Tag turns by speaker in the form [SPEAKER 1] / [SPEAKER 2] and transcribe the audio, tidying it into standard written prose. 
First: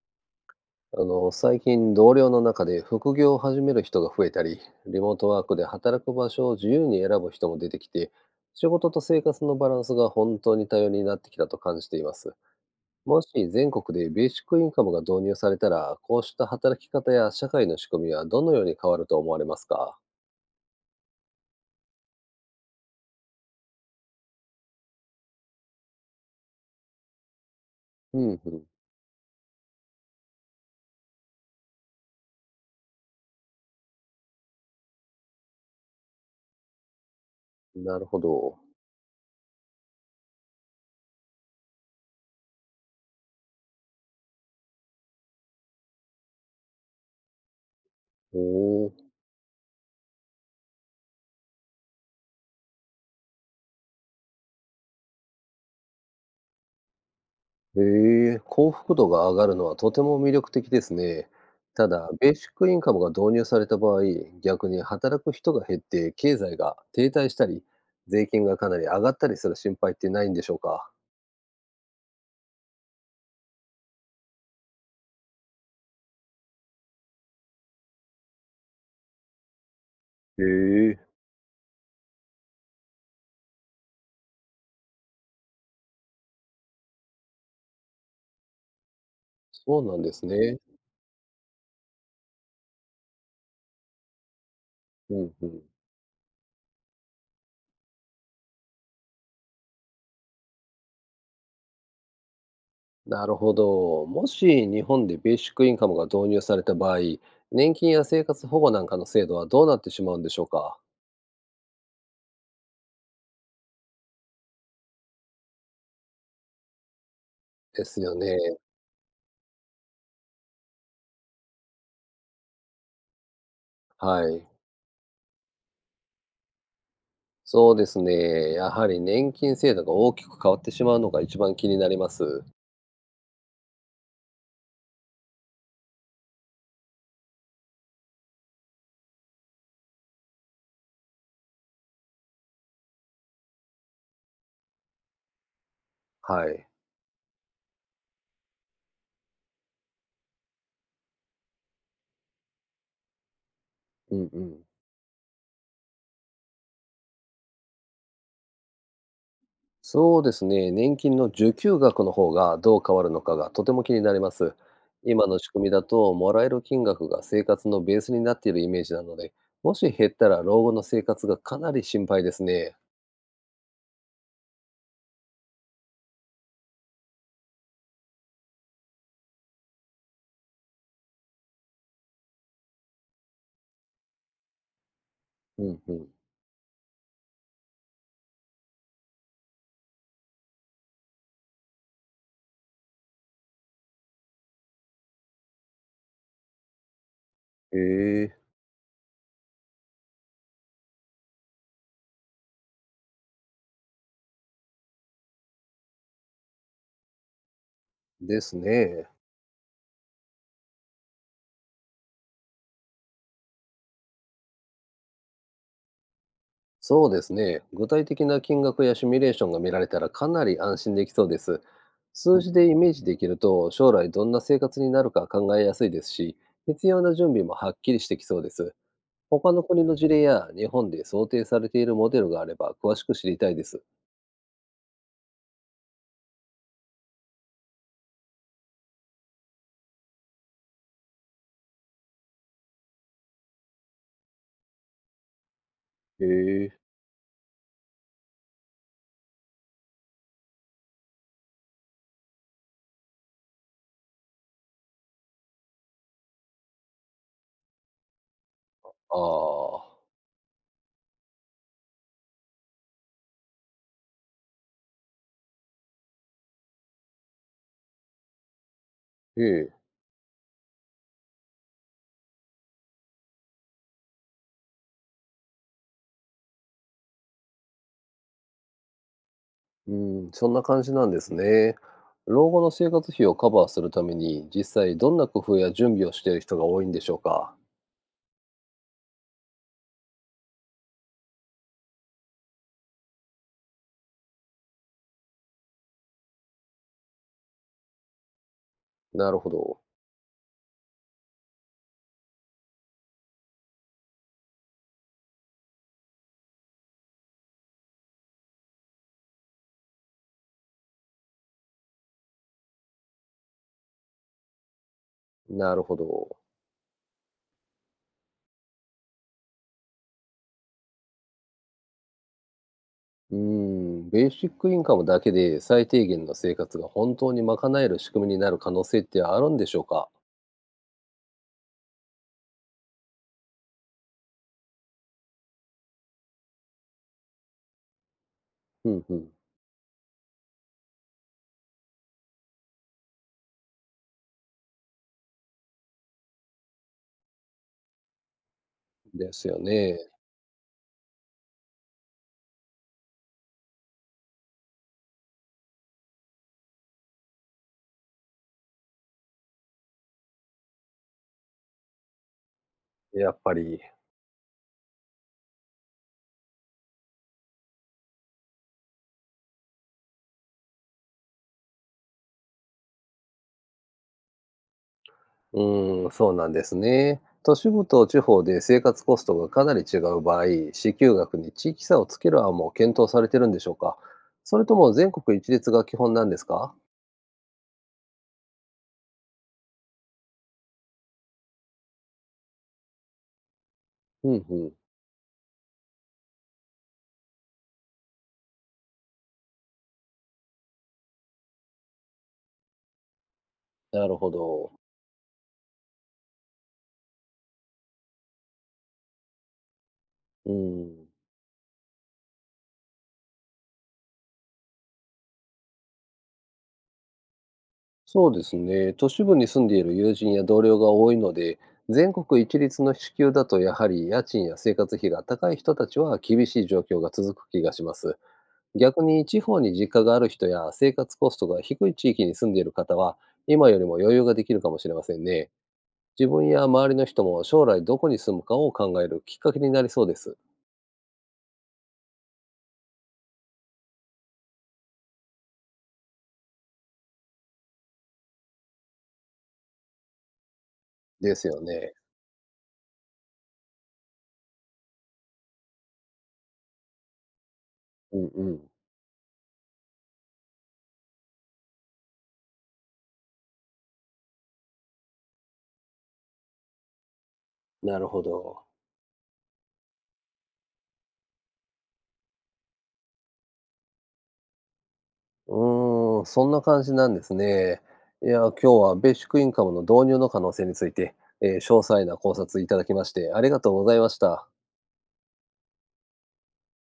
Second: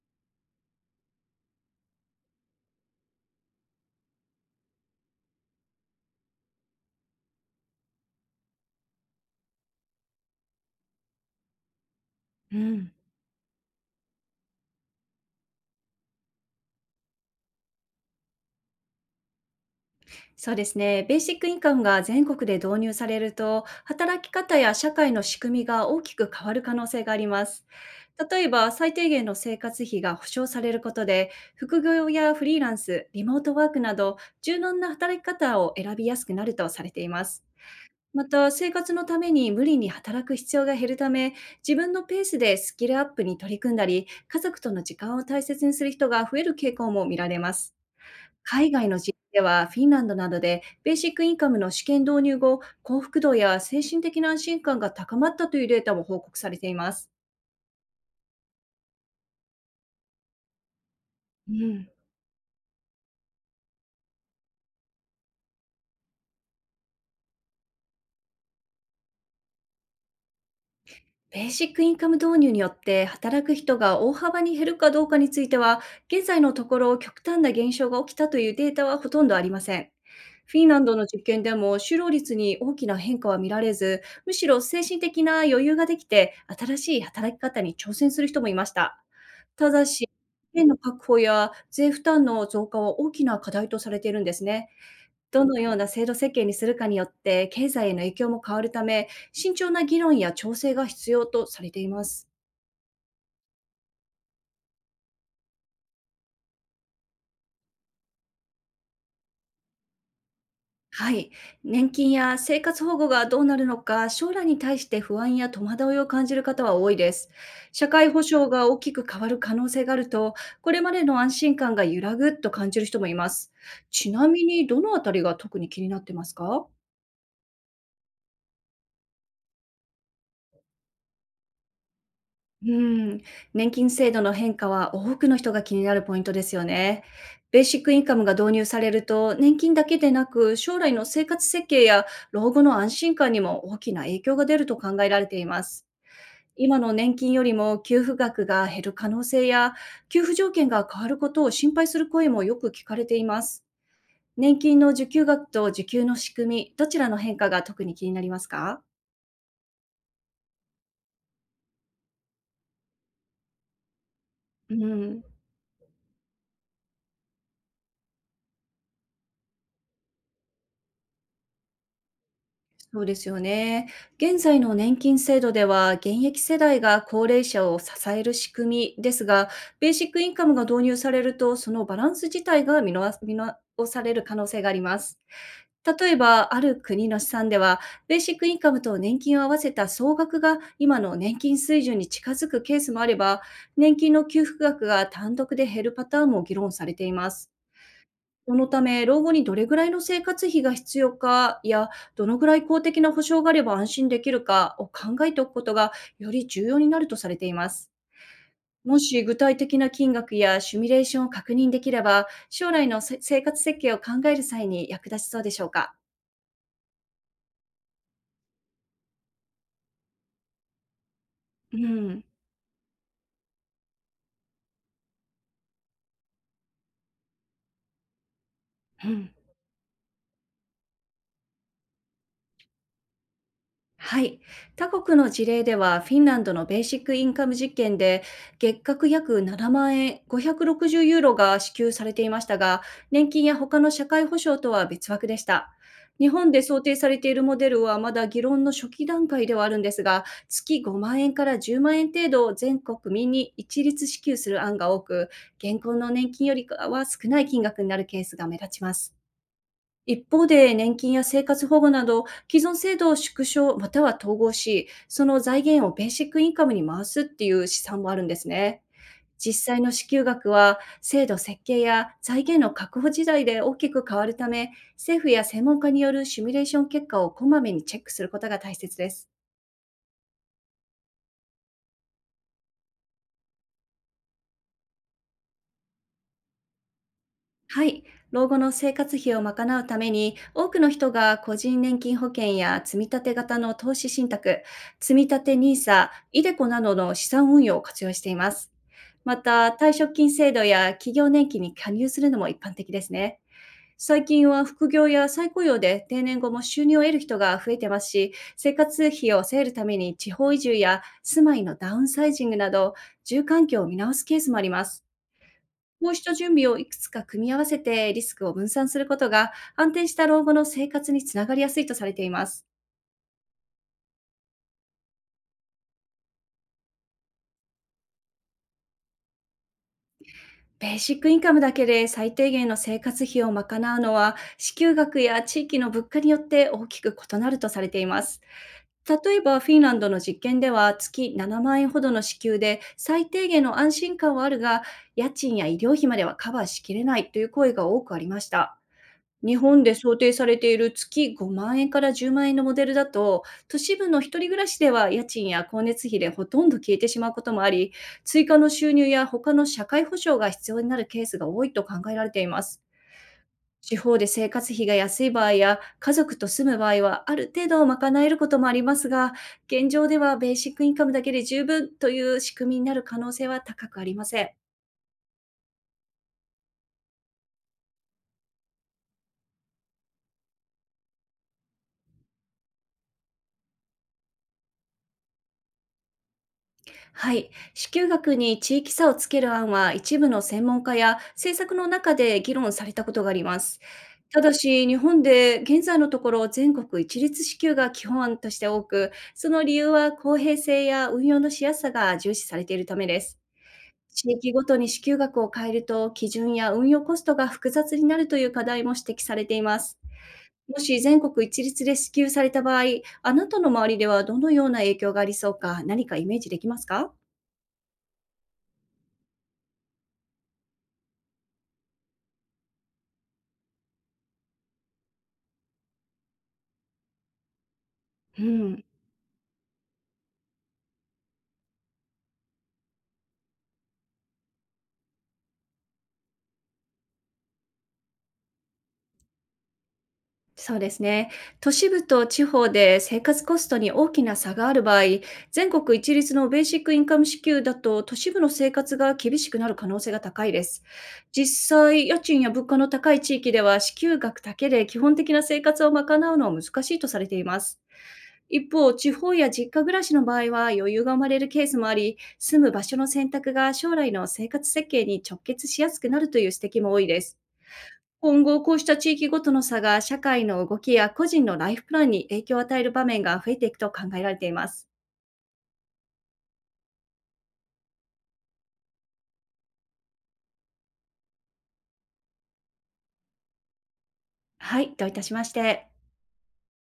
[SPEAKER 1] 最近同僚の中で副業を始める人が増えたり、リモートワークで働く場所を自由に選ぶ人も出てきて、仕事と生活のバランスが本当に多様になってきたと感じています。
[SPEAKER 2] うん、
[SPEAKER 1] もし全国でベーシックインカムが導入されたら、こうした働き方や社会の仕組みはどのように変わると思われますか？
[SPEAKER 2] そうですね。ベーシックインカムが全国で導入されると、働き方や社会の仕組みが大きく変わる可能性があります。
[SPEAKER 1] うん
[SPEAKER 2] 例え
[SPEAKER 1] うん。
[SPEAKER 2] ば、最低限の生活費が保障されることで、副業やフリーランス、リモートワークなど、柔軟な働き方を選びやすくなるとされています。
[SPEAKER 1] なるほ
[SPEAKER 2] また、
[SPEAKER 1] ど。
[SPEAKER 2] 生活のために無理に働く必要が減るため、自分のペースでスキルアップに取り組んだり、家族との時間を大切にする人が増える傾向も見られます。
[SPEAKER 1] お
[SPEAKER 2] 海外
[SPEAKER 1] ー。
[SPEAKER 2] の事例では、フィンランドなどでベーシックインカムの試験導入後、幸福度や精神的な安心感が高まったというデータも報告されています。
[SPEAKER 1] ええ、幸福度が上がるのはとても魅力的ですね。
[SPEAKER 2] うん。
[SPEAKER 1] ただ、ベーシックインカムが導入された場合、逆に働く人が減って経済が停滞したり、税金がかなり上がったりする心配ってないんでしょうか？
[SPEAKER 2] ベーシックインカム導入によって働く人が大幅に減るかどうかについては、現在のところ極端な減少が起きたというデータはほとんどありません。
[SPEAKER 1] え
[SPEAKER 2] フィンランド
[SPEAKER 1] え、
[SPEAKER 2] の実験でも就労率に大きな変化は見られず、むしろ精神的な余裕ができて、新しい働き方に挑戦する人もいました。た
[SPEAKER 1] そ
[SPEAKER 2] だ
[SPEAKER 1] うなん
[SPEAKER 2] し、資
[SPEAKER 1] ですね。
[SPEAKER 2] 源の確保や税負担の増加は大きな課題とされているんですね。
[SPEAKER 1] うん
[SPEAKER 2] ど
[SPEAKER 1] う
[SPEAKER 2] の
[SPEAKER 1] ん。
[SPEAKER 2] ような制度設計にするかによって経済への影響も変わるため、慎重な議論や調整が必要とされています。
[SPEAKER 1] なるほど。もし日本でベーシックインカムが導入された場合、年金や生活保護なんかの制度はどうなってしまうんでしょうか？
[SPEAKER 2] はい。年金や生活保護がどうなるのか、将来に対して不安や戸惑いを感じる方は多いです。
[SPEAKER 1] で
[SPEAKER 2] 社
[SPEAKER 1] す
[SPEAKER 2] 会
[SPEAKER 1] よ
[SPEAKER 2] 保障
[SPEAKER 1] ね。
[SPEAKER 2] が大きく変わる可能性があると、これまでの安心感が揺らぐと感じる人もいます。ちな
[SPEAKER 1] は
[SPEAKER 2] み
[SPEAKER 1] い。
[SPEAKER 2] に、どのあたりが特に気になってますか？
[SPEAKER 1] そうですね。やはり年金制度が大きく変わってしまうのが一番気になります。
[SPEAKER 2] うん、年金制度の変化は多くの人が気になるポイントですよね。ベーシックインカムが導入されると、年金だけでなく、将来の生活設計や老後の安心感にも大きな影響が出ると考えられています。
[SPEAKER 1] はい。
[SPEAKER 2] 今の年金よりも給付額が減る可能性や、給付条件が変わることを心配する声もよく聞かれています。
[SPEAKER 1] うんう
[SPEAKER 2] 年
[SPEAKER 1] ん。
[SPEAKER 2] 金の受給額と受給の仕組み、どちらの変化が特に気になりますか？
[SPEAKER 1] そうですね。年金の受給額の方がどう変わるのかがとても気になります。
[SPEAKER 2] うん。
[SPEAKER 1] 今の仕組みだと、もらえる金額が生活のベースになっているイメージなので、もし減ったら老後の生活がかなり心配ですね。
[SPEAKER 2] そうですよね。現在の年金制度では、現役世代が高齢者を支える仕組みですが、ベーシックインカムが導入されると、そのバランス自体が見直される可能性があります。
[SPEAKER 1] うんうん。
[SPEAKER 2] 例えば、ある国の試算では、ベーシックインカムと年金を合わせた総額が今の年金水準に近づくケースもあれば、年金の給付額が単独で減るパターンも議論されています。
[SPEAKER 1] へえ。
[SPEAKER 2] そのため、老後にどれぐらいの生活費が必要かや、どのぐらい公的な保障があれば安心できるかを考えておくことがより重要になるとされています。
[SPEAKER 1] です
[SPEAKER 2] も
[SPEAKER 1] ね。
[SPEAKER 2] し具体的な金額やシミュレーションを確認できれば、将来の生活設計を考える際に役立ちそうでしょうか。
[SPEAKER 1] そうですね。具体的な金額やシミュレーションが見られたらかなり安心できそうです。
[SPEAKER 2] うん。
[SPEAKER 1] 数字んでイメージできると将来どんな生活になるか考えやすいですし、必要な準備もはっきりしてきそうです。
[SPEAKER 2] うん。
[SPEAKER 1] 他の国の事例や日本で想定されているモデルがあれば詳しく知りたいです。
[SPEAKER 2] はい。他国の事例では、フィンランドのベーシックインカム実験で、月額約7万円、560ユーロが支給されていましたが、年金や他の社会保障とは別枠でした。
[SPEAKER 1] へ
[SPEAKER 2] 日本で
[SPEAKER 1] え、
[SPEAKER 2] 想定されているモデルはまだ議論の初期段階ではあるんですが、月5万円から10万円程度を全国民に一律支給する案が多く、現行の年金よりかは少ない金額になるケースが目立ちます。
[SPEAKER 1] ああ、
[SPEAKER 2] 一方で、年金や生活保護など、既存制度を縮小または統合し、その財源をベーシックインカムに回すっていう試算もあるんですね。
[SPEAKER 1] ええ、
[SPEAKER 2] 実際の支給額は、制度設計や財源の確保次第で大きく変わるため、政府や専門家によるシミュレーション結果をこまめにチェックすることが大切です。
[SPEAKER 1] うん。そんな感じなんですね。老後の生活費をカバーするために、実際どんな工夫や準備をしている人が多いんでしょうか。
[SPEAKER 2] はい。老後の生活費を賄うために、多くの人が個人年金保険や積み立て型の投資信託、積み立てニーサイデコなどの資産運用を活用しています。
[SPEAKER 1] な
[SPEAKER 2] ま
[SPEAKER 1] るほ
[SPEAKER 2] た、
[SPEAKER 1] ど、
[SPEAKER 2] 退職金制度や企業年金に加入するのも一般的ですね。最近は副業や再雇用で定年後も収入を得る人が増えてますし、生活費を抑えるために地方移住や住まいのダウンサイジングなど、住環境を見直すケースもあります。
[SPEAKER 1] なるほ
[SPEAKER 2] もう一度
[SPEAKER 1] ど。
[SPEAKER 2] 準備をいくつか組み合わせてリスクを分散することが安定した老後の生活につながりやすいとされています。
[SPEAKER 1] うーベーシックインカムだけで最低限の生活が本当に賄える仕組みになる可能性ってあるんでしょうか？
[SPEAKER 2] ベーシックインカムだけで最低限の生活費を賄うのは支給額や地域の物価によって大きく異なるとされています。
[SPEAKER 1] うんうん。
[SPEAKER 2] 例えばフィンランドの実験では月7万円ほどの支給で最低限の安心感はあるが、家賃や医療費まではカバーしきれないという声が多くありました。
[SPEAKER 1] です
[SPEAKER 2] 日
[SPEAKER 1] よ
[SPEAKER 2] 本で
[SPEAKER 1] ね。
[SPEAKER 2] 想定されている月5万円から10万円のモデルだと、都市部の一人暮らしでは家賃や光熱費でほとんど消えてしまうこともあり、追加の収入や他の社会保障が必要になるケースが多いと考えられています。
[SPEAKER 1] やっぱり。
[SPEAKER 2] 地方で生活費が安い場合や家族と住む場合はある程度賄えることもありますが、現状ではベーシックインカムだけで十分という仕組みになる可能性は高くありません。
[SPEAKER 1] そうなんですね。都市部と地方で生活コストがかなり違う場合、支給額に地域差をつける案も検討されてるんでしょうか？それとも全国一律が基本なんですか？
[SPEAKER 2] はい、支給額に地域差をつける案は一部の専門家や政策の中で議論されたことがあります。
[SPEAKER 1] う
[SPEAKER 2] た
[SPEAKER 1] ん
[SPEAKER 2] だ
[SPEAKER 1] うん、
[SPEAKER 2] し、日本で現在のところ全国一律支給が基本案として多く、その理由は公平性や運用のしやすさが重視されているためです。
[SPEAKER 1] なるほ
[SPEAKER 2] 地域ご
[SPEAKER 1] ど。
[SPEAKER 2] とに支給額を変えると、基準や運用コストが複雑になるという課題も指摘されています。
[SPEAKER 1] う
[SPEAKER 2] もし
[SPEAKER 1] ん。
[SPEAKER 2] 全国一律で支給された場合、あなたの周りではどのような影響がありそうか、何かイメージできますか？
[SPEAKER 1] そうですね。都市部に住んでいる友人や同僚が多いので、全国一律の支給だとやはり家賃や生活費が高い人たちは厳しい状況が続く気がします。
[SPEAKER 2] うん、
[SPEAKER 1] 逆に地方に実家がある人や生活コストが低い地域に住んでいる方は、今よりも余裕ができるかもしれませんね。自分や周りの人も将来どこに住むかを考えるきっかけになりそうです。
[SPEAKER 2] そうですね。都市部と地方で生活コストに大きな差がある場合、全国一律のベーシックインカム支給だと都市部の生活が厳しくなる可能性が高いです。
[SPEAKER 1] ですよ
[SPEAKER 2] 実
[SPEAKER 1] ね。
[SPEAKER 2] 際、家賃や物価の高い地域では支給額だけで基本的な生活を賄うのは難しいとされています。
[SPEAKER 1] うんうん。
[SPEAKER 2] 一方、地方や実家暮らしの場合は余裕が生まれるケースもあり、住む場所の選択が将来の生活設計に直結しやすくなるという指摘も多いです。
[SPEAKER 1] なるほ
[SPEAKER 2] 今後、
[SPEAKER 1] ど。
[SPEAKER 2] こうした地域ごとの差が社会の動きや個人のライフプランに影響を与える場面が増えていくと考えられています。
[SPEAKER 1] そんな感じなんですね。いや、今日はベーシックインカムの導入の可能性について、詳細な考察いただきましてありがとうございました。
[SPEAKER 2] はい、どういたしまして。